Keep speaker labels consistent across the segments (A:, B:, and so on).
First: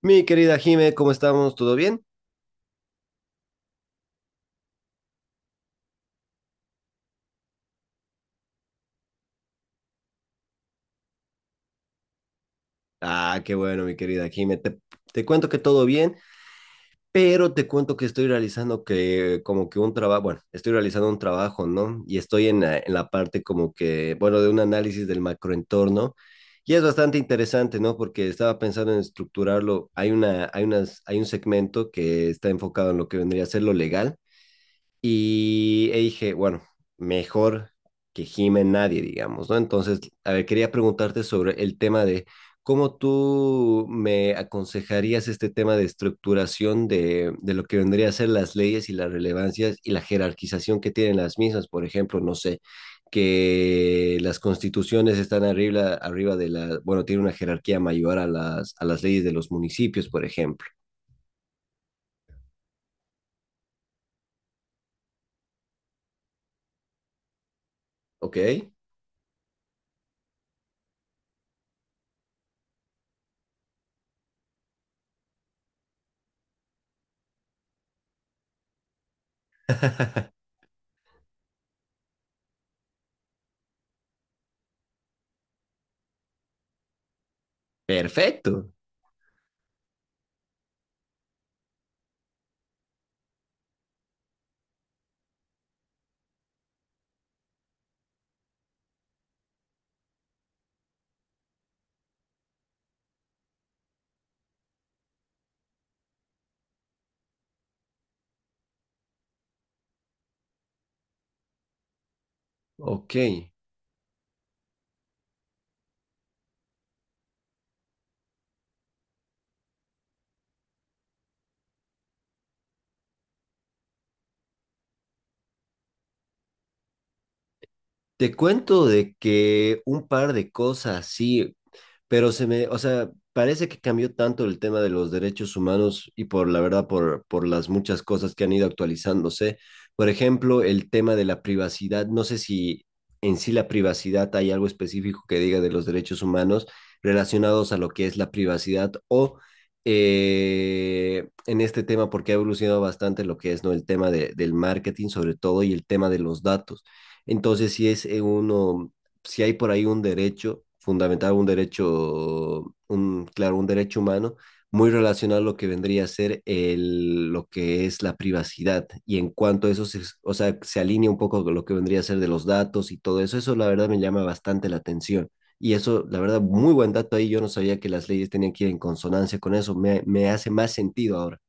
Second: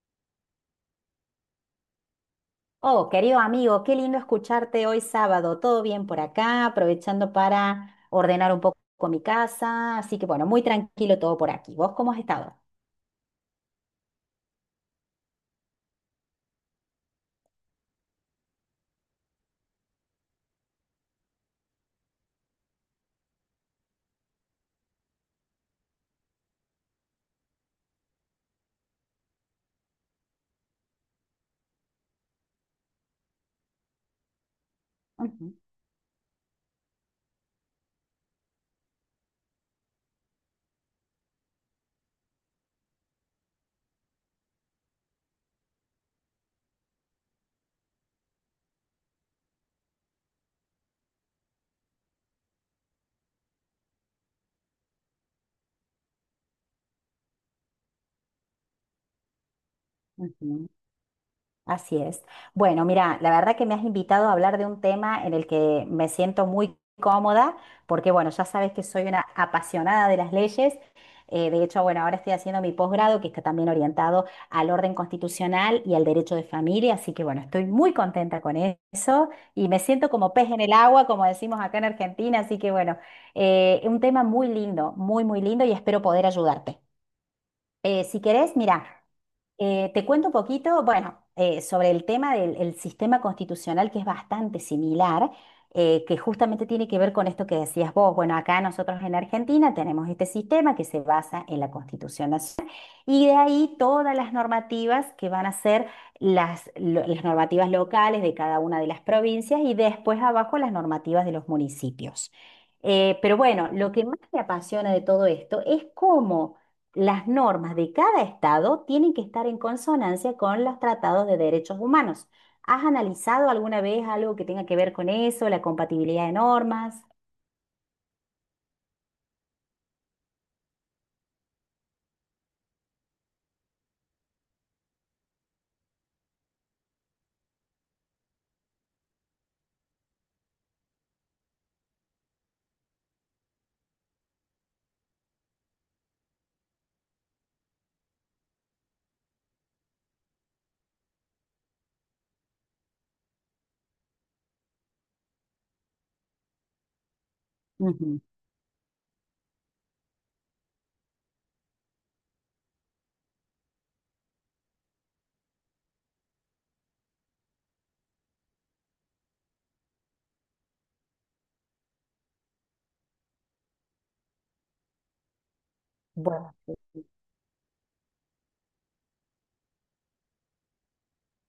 A: Mi querida Jime, ¿cómo estamos? ¿Todo bien?
B: Oh, querido amigo, qué lindo escucharte hoy sábado. Todo bien por acá, aprovechando para ordenar un poco mi casa. Así que bueno, muy tranquilo todo por aquí. ¿Vos cómo has estado?
A: Ah, qué bueno, mi querida Jime. Te cuento que todo bien, pero te cuento que estoy realizando un trabajo, ¿no? Y estoy en la parte como que, bueno, de un análisis del macroentorno. Y es bastante interesante, ¿no? Porque estaba pensando en estructurarlo. Hay una, hay unas, hay un segmento que está enfocado en lo que vendría a ser lo legal.
B: Ujú,
A: Y dije, bueno, mejor que gime nadie, digamos, ¿no? Entonces, a ver, quería preguntarte sobre el tema de cómo tú me aconsejarías este tema de estructuración de lo que vendría a ser las leyes y las relevancias y la jerarquización que tienen las mismas, por ejemplo, no sé, que las constituciones están arriba de la, bueno, tiene una jerarquía mayor a las leyes de los municipios, por ejemplo.
B: ujú. Así es. Bueno, mira, la verdad que me has invitado a hablar de un tema en el que me siento muy cómoda, porque bueno, ya
A: ¿Ok?
B: sabes que soy una apasionada de las leyes. De hecho, bueno, ahora estoy haciendo mi posgrado, que está también orientado al orden constitucional y al derecho de familia, así que bueno, estoy muy contenta con eso y me siento como pez en el agua, como decimos acá en Argentina, así que bueno, un tema muy lindo, muy, muy lindo y espero poder ayudarte. Si
A: Perfecto,
B: querés, mira. Te cuento un poquito, bueno, sobre el tema del el sistema constitucional que es bastante similar, que justamente tiene que ver con esto que decías vos. Bueno, acá nosotros en Argentina tenemos este sistema que se basa en la Constitución Nacional y de ahí todas las normativas que van a ser las normativas locales de cada una de las provincias y después abajo las normativas de los municipios.
A: ok.
B: Pero bueno, lo que más me apasiona de todo esto es cómo las normas de cada estado tienen que estar en consonancia con los tratados de derechos humanos. ¿Has analizado alguna vez algo que tenga que ver con eso, la compatibilidad de normas?
A: Te cuento de que un par de cosas, sí, pero o sea, parece que cambió tanto el tema de los derechos humanos y por la verdad, por las muchas cosas que han ido actualizándose. Por ejemplo, el tema de la privacidad, no sé si en sí la privacidad hay algo específico que diga de los derechos humanos relacionados a lo que es la privacidad o en este tema, porque ha evolucionado bastante lo que es, ¿no?, el tema de, del marketing sobre todo y el tema de los datos. Entonces, si es
B: Ujú.
A: uno, si hay por ahí un derecho fundamental, un derecho, un, claro, un derecho humano, muy relacionado a lo que vendría a ser el, lo que es la privacidad. Y en cuanto a eso, se, o sea, se alinea un poco con lo que vendría a ser de los datos y todo eso, eso la verdad me llama bastante la atención. Y eso, la verdad,
B: Bueno.
A: muy buen dato ahí. Yo no sabía que las leyes tenían que ir en consonancia con eso. Me hace más sentido ahora.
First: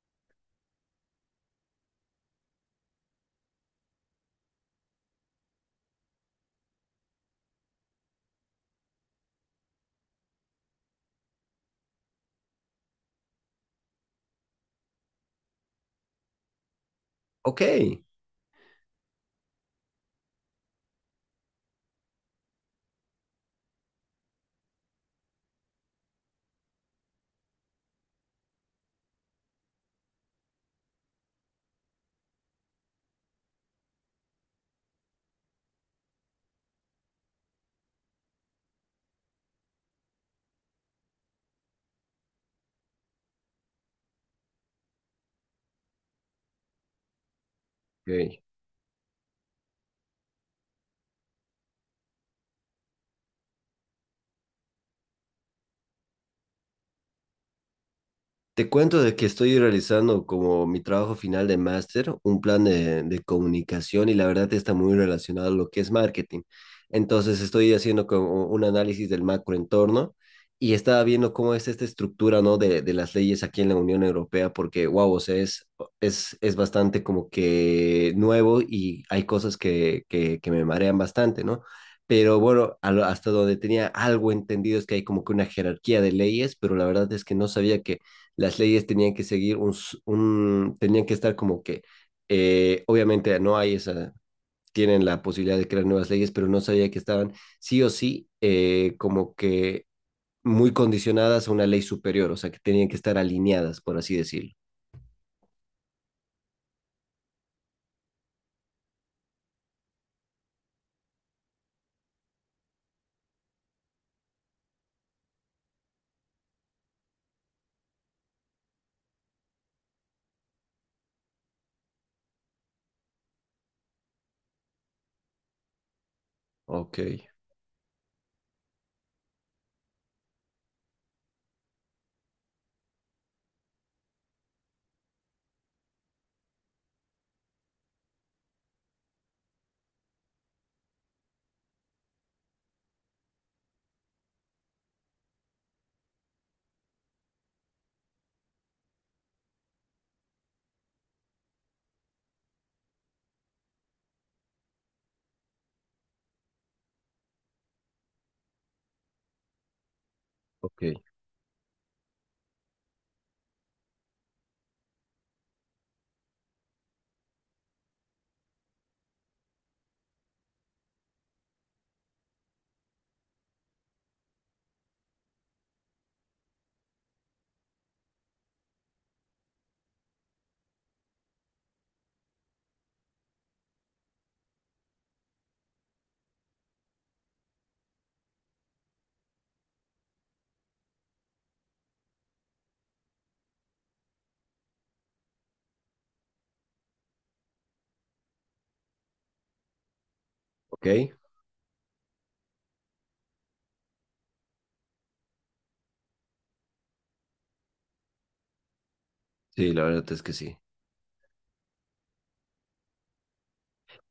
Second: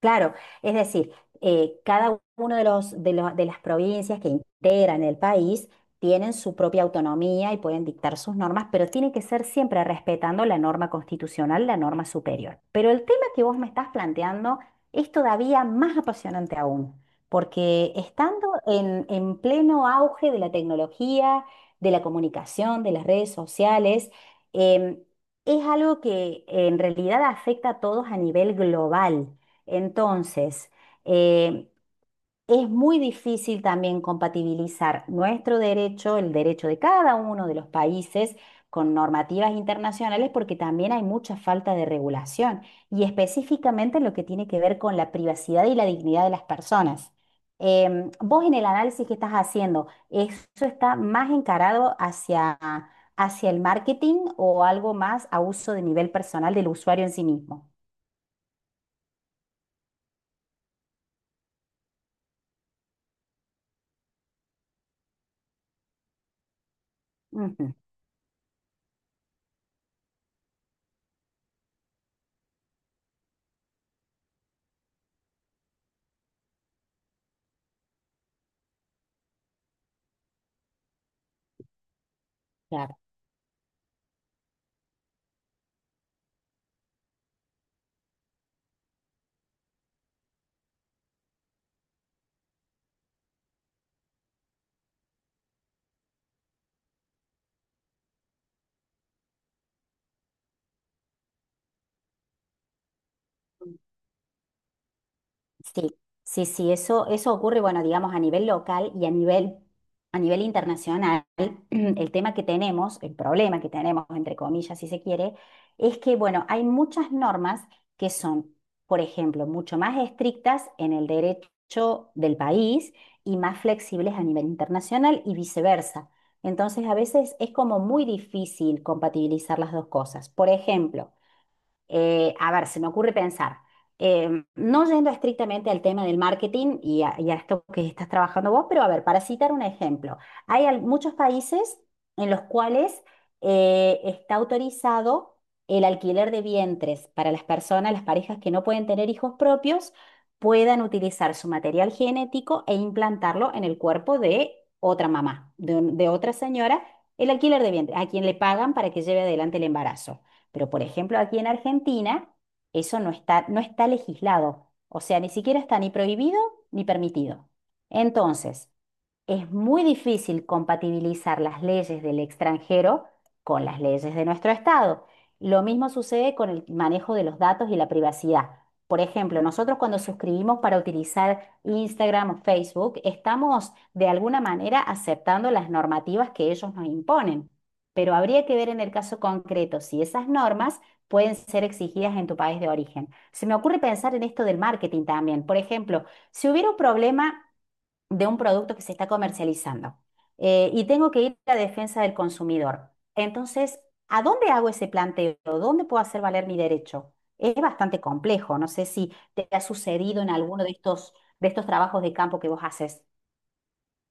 B: Claro, es decir, cada uno de de las provincias que integran el país tienen su propia autonomía y pueden dictar sus normas, pero tiene que ser siempre respetando la norma constitucional, la norma superior. Pero el tema que vos me estás planteando es todavía más apasionante aún,
A: Ok.
B: porque estando en pleno auge de la tecnología, de la comunicación, de las redes sociales, em, es algo que en realidad afecta a todos a nivel global. Entonces, eh, es muy difícil también compatibilizar nuestro derecho, el derecho de cada uno de los países, con normativas internacionales, porque también hay mucha falta de regulación, y específicamente en lo que tiene que ver con la privacidad y la dignidad de las personas.
A: Ok.
B: Vos en el análisis que estás haciendo, ¿eso está más encarado hacia, hacia el marketing o algo más a uso de nivel personal del usuario en sí mismo?
A: Te cuento de que estoy realizando como mi trabajo final de máster, un plan de comunicación y la verdad está muy relacionado a lo que es marketing. Entonces estoy
B: Ujú,
A: haciendo como un análisis del macroentorno y estaba viendo cómo es esta estructura, ¿no?, de las leyes aquí en la Unión Europea, porque, wow, o sea, es bastante como que nuevo y hay cosas que me marean bastante, ¿no? Pero bueno,
B: claro.
A: hasta donde tenía algo entendido es que hay como que una jerarquía de leyes, pero la verdad es que no sabía que las leyes tenían que seguir un tenían que estar como que, obviamente no hay esa, tienen la posibilidad de crear nuevas leyes, pero no sabía que estaban sí o sí como que muy condicionadas a una ley superior, o sea, que tenían que estar alineadas, por así decirlo.
B: Sí, sí, sí, eso ocurre, bueno, digamos, a nivel local y a nivel internacional. El tema que tenemos, el problema que tenemos, entre comillas, si se quiere, es que, bueno, hay muchas normas que son, por ejemplo, mucho más estrictas en el derecho del país y más flexibles a nivel internacional y viceversa. Entonces, a
A: Ok,
B: veces es como muy difícil compatibilizar las dos cosas. Por ejemplo, a ver, se me ocurre pensar, no yendo estrictamente al tema del marketing y a esto que estás trabajando vos, pero a ver, para citar un ejemplo, hay muchos países en los cuales está autorizado el alquiler de vientres para las personas, las parejas que no pueden tener hijos propios, puedan utilizar su material genético e implantarlo en el cuerpo de otra mamá, de, de otra señora, el alquiler de vientre, a quien le pagan para que lleve adelante el embarazo. Pero,
A: ok,
B: por ejemplo, aquí en Argentina, eso no está legislado. O sea, ni siquiera está ni prohibido ni permitido. Entonces, es muy difícil compatibilizar las leyes del extranjero con las leyes de nuestro Estado. Lo mismo sucede con el manejo de los datos y la privacidad. Por ejemplo, nosotros cuando suscribimos para utilizar Instagram o Facebook, estamos de alguna manera aceptando las normativas que ellos nos imponen. Pero habría que ver en el caso concreto si esas normas pueden ser exigidas en tu país de origen. Se me ocurre pensar en esto del marketing también. Por ejemplo, si hubiera un problema de un producto que se está comercializando y tengo
A: ok.
B: que ir a la defensa del consumidor. Entonces, ¿a dónde hago ese planteo? ¿Dónde puedo hacer valer mi derecho? Es bastante complejo. No sé si te ha
A: Sí, la verdad es
B: sucedido en
A: que sí.
B: alguno de estos trabajos de campo que vos haces.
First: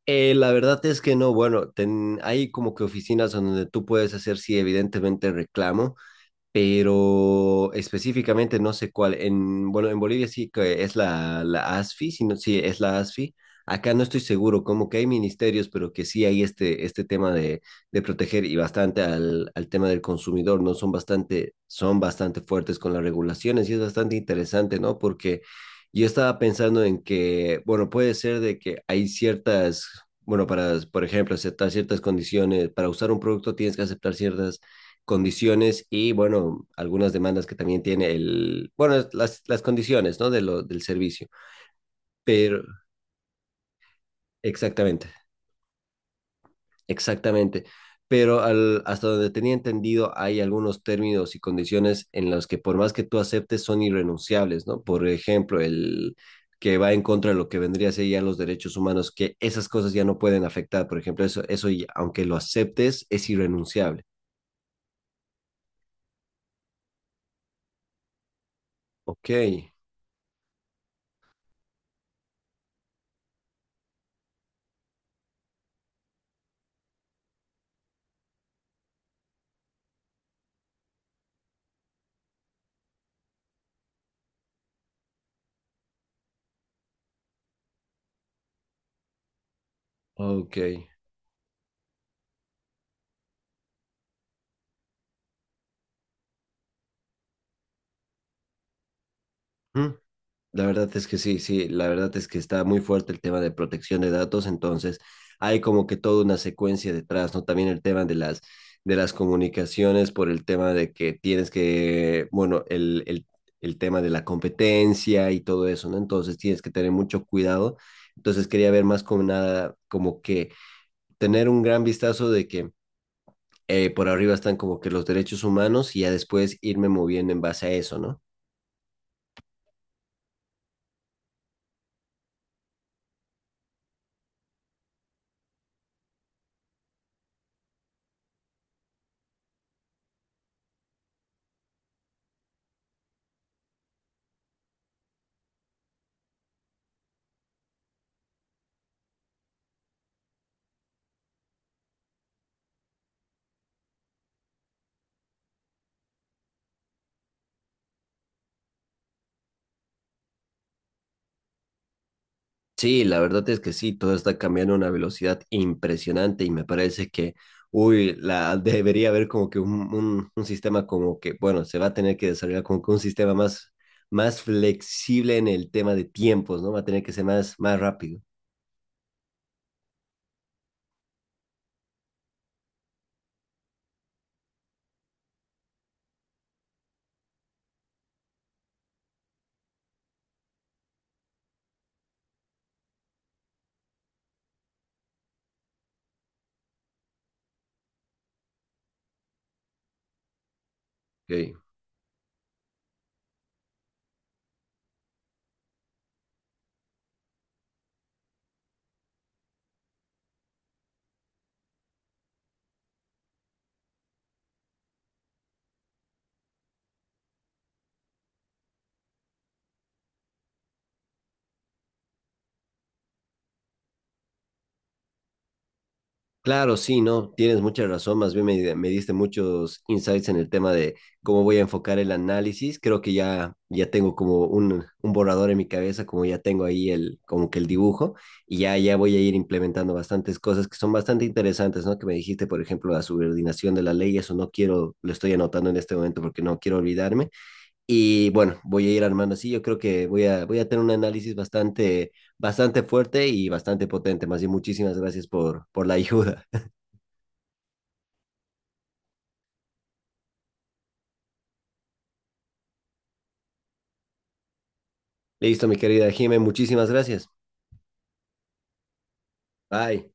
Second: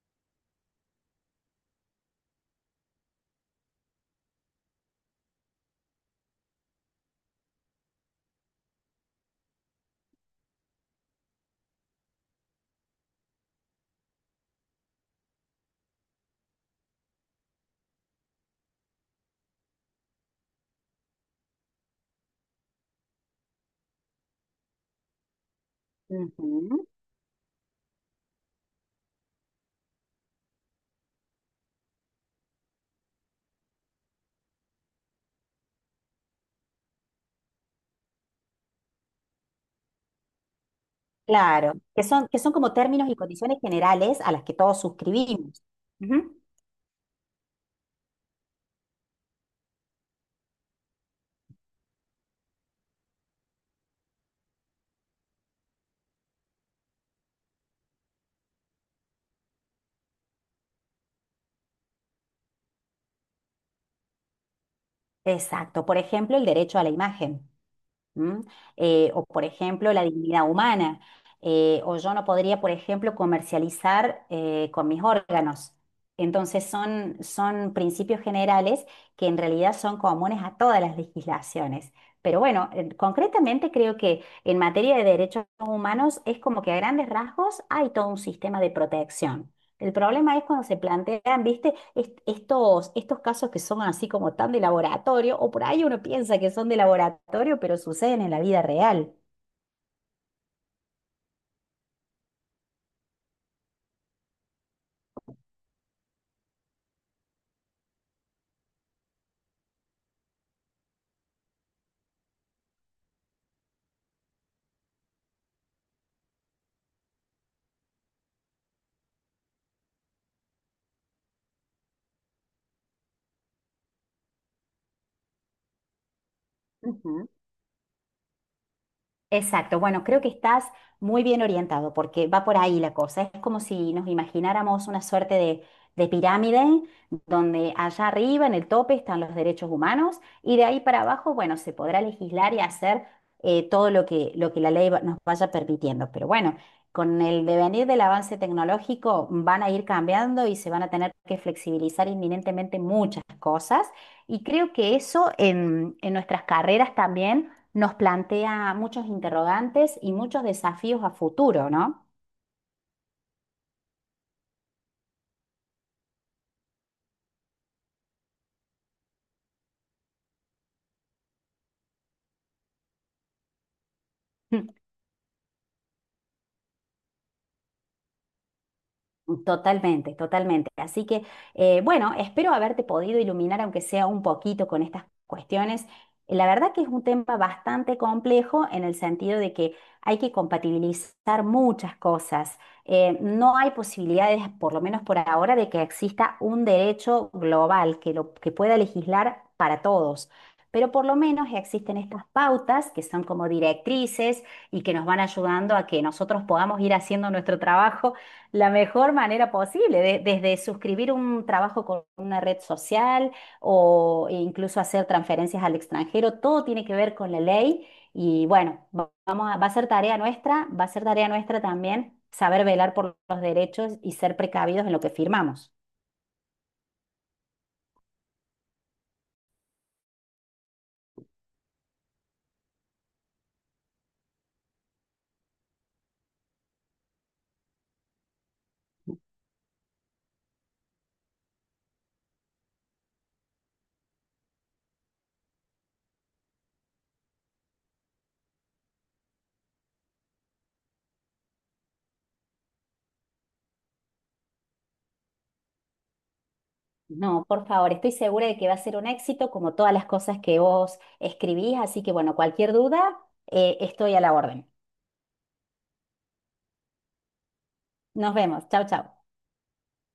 A: La verdad es que no, bueno, hay como que oficinas donde tú puedes hacer, sí, evidentemente reclamo, pero específicamente no sé cuál. En, bueno, en Bolivia sí que es la ASFI, si no, sí es la ASFI. Acá no estoy seguro, como que hay ministerios, pero que sí hay este tema de proteger y bastante al tema del consumidor, ¿no? Son bastante fuertes con las regulaciones y es bastante interesante, ¿no? Porque yo estaba
B: Ujú.
A: pensando en que, bueno, puede ser de que hay ciertas, bueno, para, por ejemplo, aceptar ciertas condiciones, para usar un producto tienes que aceptar ciertas condiciones y, bueno, algunas demandas que también tiene el, bueno, las condiciones, ¿no? De lo, del servicio.
B: Claro, que son
A: Pero,
B: como términos y condiciones generales a las que todos
A: exactamente,
B: suscribimos. Ujú.
A: exactamente. Pero al, hasta donde tenía entendido, hay algunos términos y condiciones en los que por más que tú aceptes son irrenunciables, ¿no? Por ejemplo, el que va en contra de lo que vendría a ser ya los derechos humanos, que esas cosas ya no pueden afectar. Por ejemplo, eso aunque lo aceptes, es irrenunciable.
B: Exacto. Por ejemplo, el derecho a la imagen. ¿M? O,
A: Ok,
B: por ejemplo, la dignidad humana. O yo no podría, por ejemplo, comercializar con mis órganos. Entonces son, son principios generales que en realidad son comunes a todas las legislaciones. Pero bueno, concretamente creo que en materia de derechos humanos es como que a grandes rasgos hay todo un sistema de protección. El problema es
A: ok.
B: cuando se plantean, ¿viste? Estos, estos casos que son así como tan de laboratorio, o por ahí uno piensa que son de laboratorio, pero suceden en la vida real.
A: ¿Mm? La verdad es que sí, sí, la verdad es que está muy fuerte el tema de protección de datos, entonces hay como que toda una secuencia detrás, ¿no? También el tema de las comunicaciones por el tema de que tienes que, bueno, el tema de la competencia y todo eso, ¿no? Entonces tienes que tener mucho cuidado. Entonces quería ver más como nada, como que tener un gran vistazo de que por arriba están como que los derechos humanos y ya después irme moviendo en base a eso, ¿no?
B: Exacto, bueno, creo que estás muy bien orientado porque va por ahí la cosa. Es como si nos imagináramos una suerte de pirámide donde allá arriba en el tope están los derechos humanos y de ahí para abajo, bueno, se podrá legislar y hacer todo lo que la ley nos vaya permitiendo. Pero bueno, con el devenir del avance tecnológico van a ir cambiando y se van a tener que flexibilizar inminentemente muchas cosas y creo que eso en nuestras carreras también nos plantea muchos interrogantes y muchos desafíos a futuro, ¿no?
A: Sí, la verdad es que sí, todo está cambiando a una velocidad impresionante y me parece que, uy, la, debería haber como que un, un sistema como que, bueno, se va a tener que desarrollar como que un sistema más, más
B: Mm.
A: flexible en el tema de tiempos, ¿no? Va a tener que ser más, más rápido.
B: Totalmente, totalmente. Así que, bueno, espero haberte podido iluminar, aunque sea un poquito, con estas cuestiones. La verdad que es un tema bastante complejo en el sentido de que hay que compatibilizar muchas cosas. No hay posibilidades, por lo menos por ahora, de que exista un derecho global que, lo, que pueda legislar para todos. Pero por lo menos
A: Ok.
B: existen estas pautas que son como directrices y que nos van ayudando a que nosotros podamos ir haciendo nuestro trabajo la mejor manera posible, desde suscribir un trabajo con una red social o incluso hacer transferencias al extranjero, todo tiene que ver con la ley y bueno, va a ser tarea nuestra, va a ser tarea nuestra también saber velar por los derechos y ser precavidos en lo que firmamos.
A: Claro, sí, no, tienes mucha razón. Más bien me diste muchos insights en el tema de cómo voy a enfocar el análisis. Creo que ya tengo como un borrador en mi cabeza, como ya tengo ahí el, como que el dibujo, y ya voy a ir implementando bastantes cosas que son bastante interesantes, ¿no? Que me dijiste, por ejemplo, la subordinación de la ley, eso no quiero, lo estoy anotando en este momento porque no quiero olvidarme. Y bueno, voy a ir armando así. Yo creo que voy a tener un análisis bastante, bastante fuerte y bastante potente. Más bien, muchísimas gracias por la ayuda.
B: No, por favor, estoy segura de que va a ser un éxito como todas las cosas que vos escribís, así que bueno, cualquier duda, estoy a la orden.
A: Listo, mi querida Jimé, muchísimas gracias.
B: Nos vemos, chao, chao.
A: Bye.